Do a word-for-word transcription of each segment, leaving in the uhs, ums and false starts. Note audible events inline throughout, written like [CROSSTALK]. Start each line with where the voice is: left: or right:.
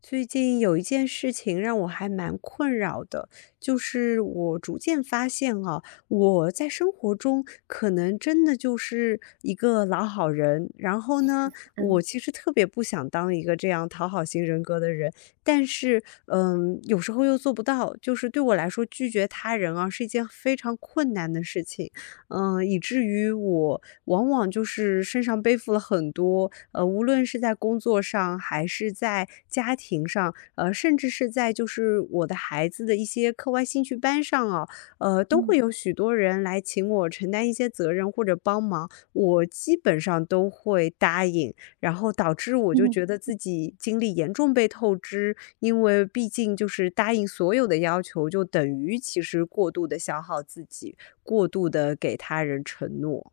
left: 最近有一件事情让我还蛮困扰的，就是我逐渐发现啊，我在生活中可能真的就是一个老好人。然后呢，我
right: 嗯
left: 其实特别不想当一个这样讨好型人格的人，但是，嗯，有时候又做不到。就是对我来说，拒绝他人啊，是一件非常困难的事情。嗯，以至于我往往就是身上背负了很多，呃，无论是在工作上还是在家庭上，呃，甚至是在就是我的孩子的一些课外兴趣班上啊，呃，都会
right: 嗯
left: 有许多人来请我承担一些责任或者帮忙，我基本上都会答应。然后导致我就
right: 嗯
left: 觉
right: [LAUGHS]
left: 得自己精力严重被透支，因为毕竟就是答应所有的要求，就等于其实过度的消耗自己，过度的给他人承诺。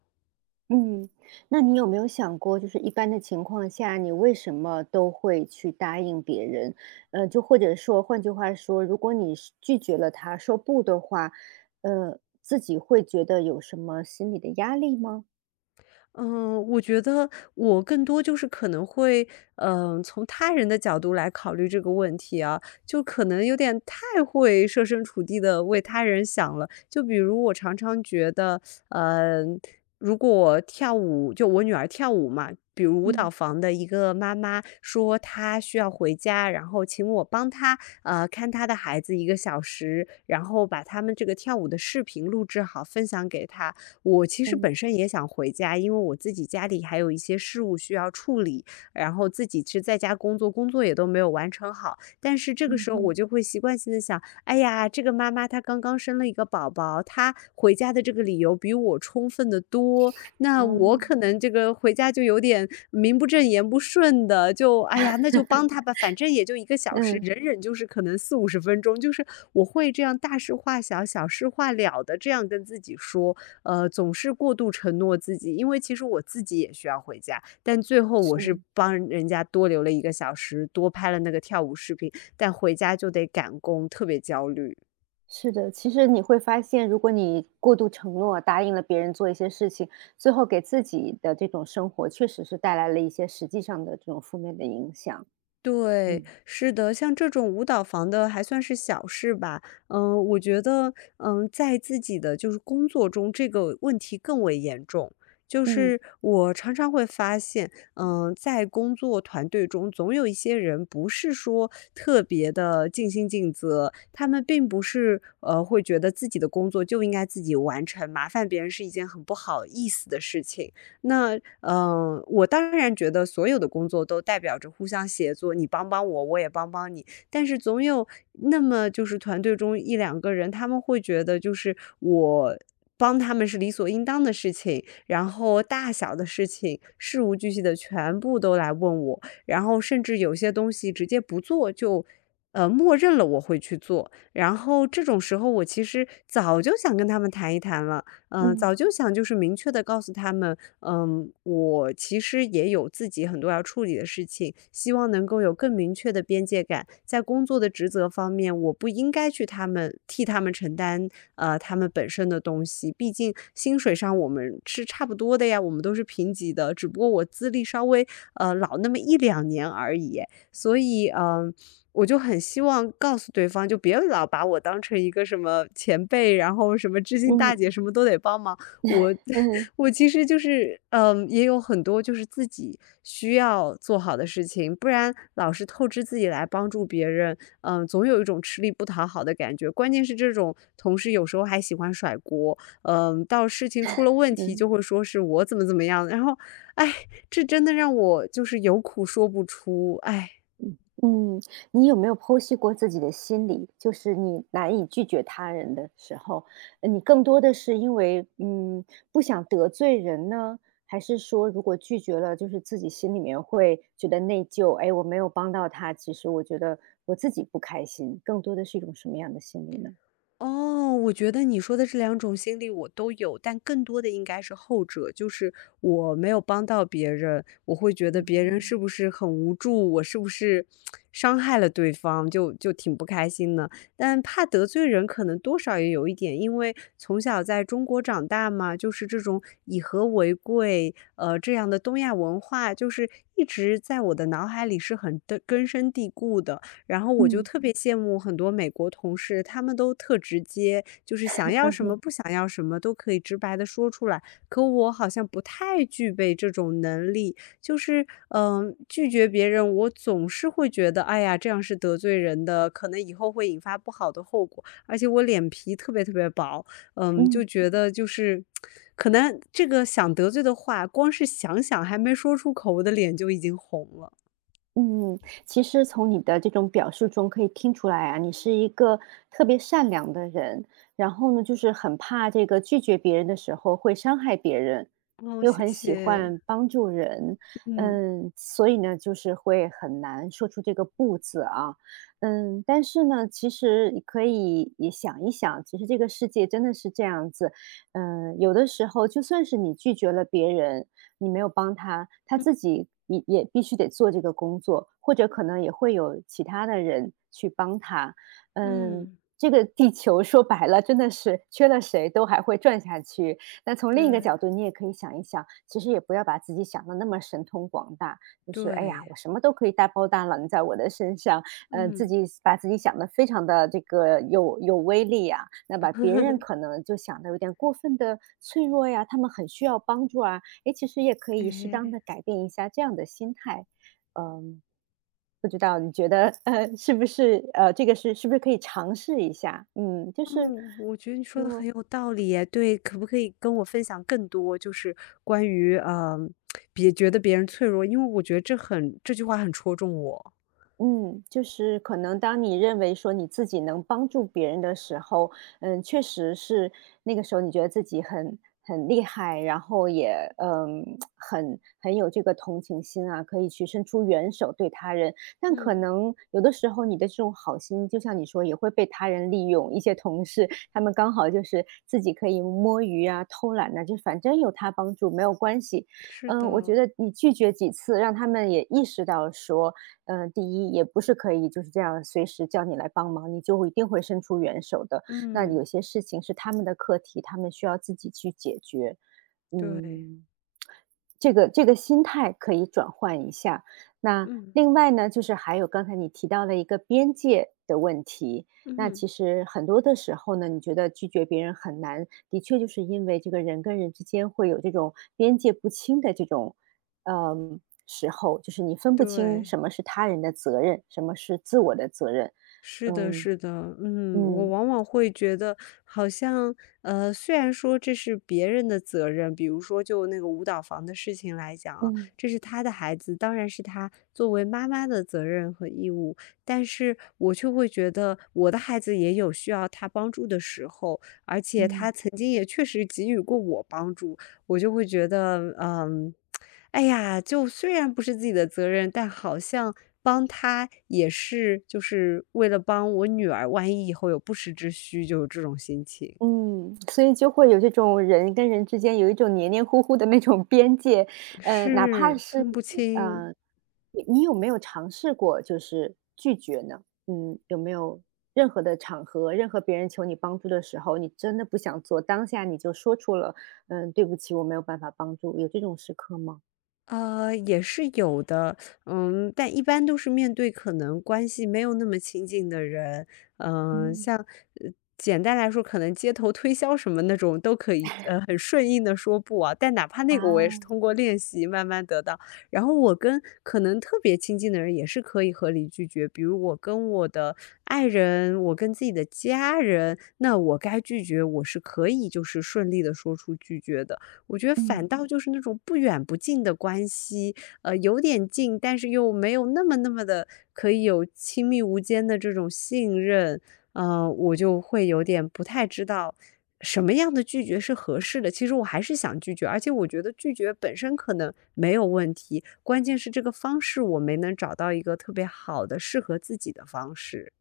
right: 嗯，那你有没有想过，就是一般的情况下，你为什么都会去答应别人？呃，就或者说，换句话说，如果你是拒绝了他，说不的话，呃，自己会觉得有什么心理的压力吗？
left: 嗯，我觉得我更多就是可能会，嗯、从他人的角度来考虑这个问题啊，就可能有点太会设身处地的为他人想了。就比如我常常觉得，嗯、如果跳舞，就我女儿跳舞嘛，比如舞蹈
right: 嗯
left: 房的一个妈妈说她需要回家，然后请我帮她，呃，看她的孩子一个小时，然后把他们这个跳舞的视频录制好，分享给她。我其实本
right: 嗯
left: 身也想回家，因为我自己家里还有一些事务需要处理，然后自己是在家工作，工作也都没有完成好。但是这个
right: 嗯
left: 时候
right: 嗯，
left: 我就会习惯性的想，哎呀，这个妈妈她刚刚生了一个宝宝，她回家的这个理由比我充分的多，那我
right: 哦，
left: 可能这个回家就有点名不正言不顺的，就哎呀，那就帮她吧，反正也就一个小时，
right: 嗯，
left: 忍忍就是可能四五十分钟，就是我会这样大事化小，小事化了的这样跟自己说，呃，总是过度承诺自己，因为其实我自己也需要回家，但最后我
right: 是。
left: 是帮人家多留了一个小时，多拍了那个跳舞视频，但回家就得赶工，特别焦虑。
right: 是的，其实你会发现，如果你过度承诺，答应了别人做一些事情，最后给自己的这种生活，确实是带来了一些实际上的这种负面的影响。
left: 对，
right: 嗯
left: 是的，像这种舞蹈房的还算是小事吧。嗯，我觉得，嗯，在自己的就是工作中，这个问题更为严重。就
right: 嗯
left: 是我常常会发现，嗯，在工作团队中，总有一些人不是说特别的尽心尽责，他们并不是呃会觉得自己的工作就应该自己完成，麻烦别人是一件很不好意思的事情。那，嗯，呃我当然觉得所有的工作都代表着互相协作，你帮帮我，我也帮帮你。但是总有那么就是团队中一两个人，他们会觉得就是我帮他们是理所应当的事情，然后大小的事情事无巨细的全部都来问我，然后甚至有些东西直接不做就，呃，默认了我会去做。然后这种时候我其实早就想跟他们谈一谈了，嗯、
right: 嗯
left: 早就想就是明确的告诉他们嗯，我其实也有自己很多要处理的事情，希望能够有更明确的边界感。在工作的职责方面，我不应该去他们替他们承担，呃，他们本身的东西。毕竟薪水上我们是差不多的呀，我们都是平级的，只不过我资历稍微呃老那么一两年而已。所以，嗯。我就很希望告诉对方，就别老把我当成一个什么前辈，然后什么知心大
right: 嗯
left: 姐，什么都得帮忙。我
right: 嗯嗯
left: [LAUGHS] 我其实就是嗯，也有很多就是自己需要做好的事情，不然老是透支自己来帮助别人，嗯，总有一种吃力不讨好的感觉。关键是这种同事有时候还喜欢甩锅，嗯，到事情出了问题
right: 嗯
left: 就会说是我怎么怎么样，然后，哎，这真的让我就是有苦说不出，哎。
right: 嗯嗯。你有没有剖析过自己的心理？就是你难以拒绝他人的时候，呃你更多的是因为嗯不想得罪人呢，还是说如果拒绝了，就是自己心里面会觉得内疚？哎，我没有帮到他，其实我觉得我自己不开心，更多的是一种什么样的心理呢？
left: 哦，我觉得你说的这两种心理我都有，但更多的应该是后者，就是我没有帮到别人，我会觉得别人是不是很无助，我是不是伤害了对方，就就挺不开心的。但怕得罪人，可能多少也有一点，因为从小在中国长大嘛，就是这种以和为贵，呃，这样的东亚文化，就是一直在我的脑海里是很的根深蒂固的。然后我就
right: 嗯
left: 特别羡慕很多美国同事，他们都特直接，就是想要什么、
right: 嗯
left: 不想要什么都可以直白的说出来。可我好像不太具备这种能力，就是，嗯，呃拒绝别人，我总是会觉得，哎呀，这样是得罪人的，可能以后会引发不好的后果。而且我脸皮特别特别薄，嗯，就
right: 嗯。
left: 觉得就是可能这个想得罪的话，光是想想还没说出口，我的脸就已经红了。
right: 嗯，其实从你的这种表述中可以听出来啊，你是一个特别善良的人，然后呢，就是很怕这个拒绝别人的时候会伤害别人，
left: 哦，
right: 又
left: 谢
right: 很喜
left: 谢，
right: 欢帮助人，
left: 嗯。
right: 嗯，所以呢，就是会很难说出这个"不"字啊，嗯，但是呢，其实你可以也想一想，其实这个世界真的是这样子，嗯，有的时候就算是你拒绝了别人。你没有帮他，他自己也也必须得做这个工作，或者可能也会有其他的人去帮他。嗯，
left: 嗯，
right: 这个地球 [LAUGHS] 说白了，真的是缺了谁都还会转下去。那从另一个
left: 对
right: 角度，你也可以想一想，其实也不要把自己想的那么神通广大，就是哎呀，
left: 对，
right: 我什么都可以大包大揽在我的身上，嗯，自
left: 嗯，
right: 己把自己想的非常的这个有有威力啊，那把别人可
left: [LAUGHS]
right: 能就想的有点过分的脆弱呀，他们很需要帮助啊，诶，其实也可以适当
left: 哎，
right: 的改变一下这样的心态。嗯，不知道你觉得 [LAUGHS]，呃，是不是呃，这个是是不是可以尝试一下？嗯，就是
left: 嗯，我觉得你说的很有道理耶，对，可不可以跟我分享更多，就是关于嗯，别觉得别人脆弱，因为我觉得这很这句话很戳中我。
right: 嗯，就是可能当你认为说你自己能帮助别人的时候，嗯，确实是那个时候你觉得自己很很厉害，然后也嗯很很有这个同情心啊，可以去伸出援手对他人。但可
left: 嗯，
right: 能有的时候你的这种好心，就像你说，也会被他人利用。一些同事他们刚好就是自己可以摸鱼啊、偷懒呐、就反正有他帮助没有关系。
left: 是
right: 嗯，我觉
left: 的，
right: 得你拒绝几次，让他们也意识到说。呃，第一也不是可以就是这样随时叫你来帮忙，你就会一定会伸出援手的。那
left: 嗯，
right: 有些事情是他们的课题，他们需要自己去解决。
left: 对，
right: 嗯。这个这个心态可以转换一下。那
left: 嗯
right: 另外呢，就是还有刚才你提到了一个边界的问题。那
left: 嗯，
right: 其实很多的时候呢，你觉得拒绝别人很难，的确就是因为这个人跟人之间会有这种边界不清的这种，嗯，时候，就是你分不清
left: 对。
right: 什么是他人的责任，什么是自我的责任。
left: 是的，
right: 嗯
left: 是的，嗯，我
right: 嗯
left: 往往会觉得好像，呃，虽然说这是别人的责任，比如说就那个舞蹈房的事情来讲啊，
right: 嗯
left: 这是他的孩子，当然是他作为妈妈的责任和义务，但是我却会觉得我的孩子也有需要他帮助的时候，而且他
right: 嗯。
left: 曾经也确实给予过我帮助，我就会觉得，嗯，哎呀，就虽然不是自己的责任，但好像帮他也是就是为了帮我女儿，万一以后有不时之需，就有这种心情。
right: 嗯，所以就会有这种人跟人之间有一种黏黏糊糊的那种边界，呃，哪怕
left: 是，
right: 是
left: 分不清。
right: 呃，你你有没有尝试过就是拒绝呢？嗯，有没有任何的场合，任何别人求你帮助的时候，你真的不想做，当下你就说出了，嗯，对不起，我没有办法帮助，有这种时刻吗？
left: 呃，也是有的，嗯，但一般都是面对可能关系没有那么亲近的人，嗯，
right: 嗯
left: 像呃简单来说，可能街头推销什么那种都可以，呃，很顺应的说不啊。但哪怕那个，我也是
right: 啊，
left: 通过练习慢慢得到。然后我跟可能特别亲近的人也是可以合理拒绝，比如我跟我的爱人，我跟自己的家人，那我该拒绝，我是可以就是顺利的说出拒绝的。我觉得反
right: 嗯。
left: 倒就是那种不远不近的关系，呃，有点近，但是又没有那么那么的可以有亲密无间的这种信任，嗯，我就会有点不太知道什么样的拒绝是合适的。其实我还是想拒绝，而且我觉得拒绝本身可能没有问题，关键是这个方式我没能找到一个特别好的适合自己的方式。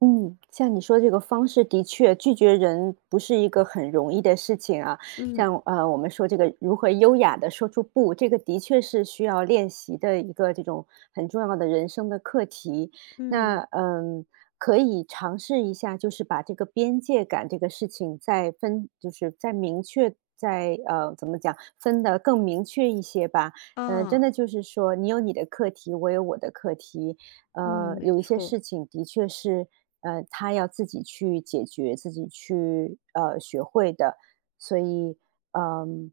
right: 嗯，像你说这个方式的确拒绝人不是一个很容易的事情啊。
left: 嗯
right: 像呃，我们说这个如何优雅的说出"不"，这个的确是需要练习的一个这种很重要的人生的课题。那
left: 嗯，
right: 嗯，可以尝试一下，就是把这个边界感这个事情再分，就是再明确。再呃，怎么讲，分得更明确一些吧。嗯、真
left: 啊，
right: 的就是说，你有你的课题，我有我的课题。
left: 嗯，
right: 呃，
left: 没
right: 有一些
left: 错，
right: 事情的确是，呃，他要自己去解决，自己去呃学会的。所以，嗯，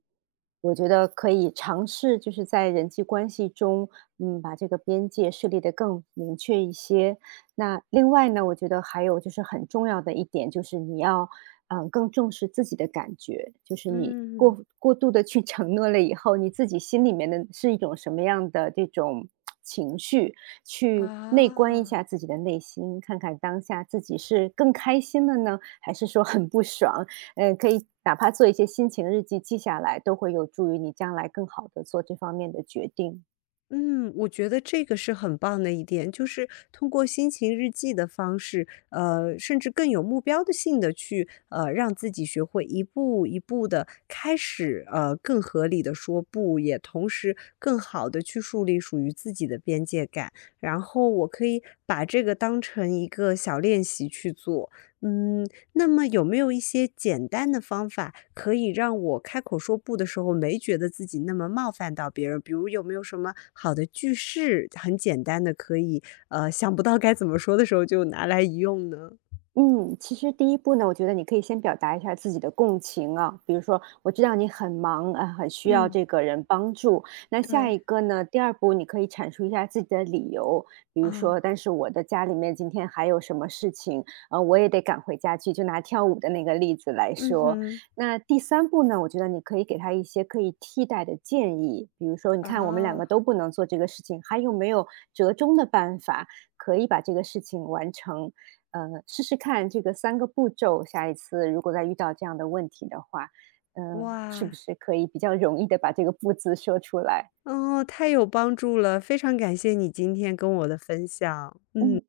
right: 我觉得可以尝试，就是在人际关系中，嗯，把这个边界设立的更明确一些。那另外呢，我觉得还有就是很重要的一点，就是你要，嗯，更重视自己的感觉，就是你
left: 嗯，
right: 过过度的去承诺了以后，你自己心里面的是一种什么样的这种情绪，
left: 啊。
right: 去内观一下自己的内心，看看当下自己是更开心了呢，还是说很不爽？呃，可以哪怕做一些心情日记记下来，都会有助于你将来更好的做这方面的决定。
left: 嗯，我觉得这个是很棒的一点，就是通过心情日记的方式，呃，甚至更有目标的性的去，呃，让自己学会一步一步的开始，呃，更合理的说不，也同时更好的去树立属于自己的边界感。然后我可以把这个当成一个小练习去做，嗯，那么有没有一些简单的方法，可以让我开口说不的时候，没觉得自己那么冒犯到别人？比如有没有什么好的句式，很简单的可以，呃，想不到该怎么说的时候就拿来一用呢？
right: 嗯，其实第一步呢，我觉得你可以先表达一下自己的共情啊，比如说我知道你很忙啊，很需要
left: 嗯。
right: 这个人帮助。那下
left: 对，
right: 一个呢，第二步你可以阐述一下自己的理由，比如
left: 啊，
right: 说，但是我的家里面今天还有什么事情，呃，我也得赶回家去。就拿跳舞的那个例子来
left: 嗯
right: 说，
left: 哼。
right: 那第三步呢，我觉得你可以给他一些可以替代的建议，比如说，你看我们两
left: 啊，
right: 个都不能做这个事情，还有没有折中的办法可以把这个事情完成？呃，试试看这个三个步骤，下一次如果再遇到这样的问题的话，嗯，是不
left: 哇。
right: 是可以比较容易的把这个"不"字说出来？
left: 哦，太有帮助了，非常感谢你今天跟我的分享，嗯。
right: 嗯。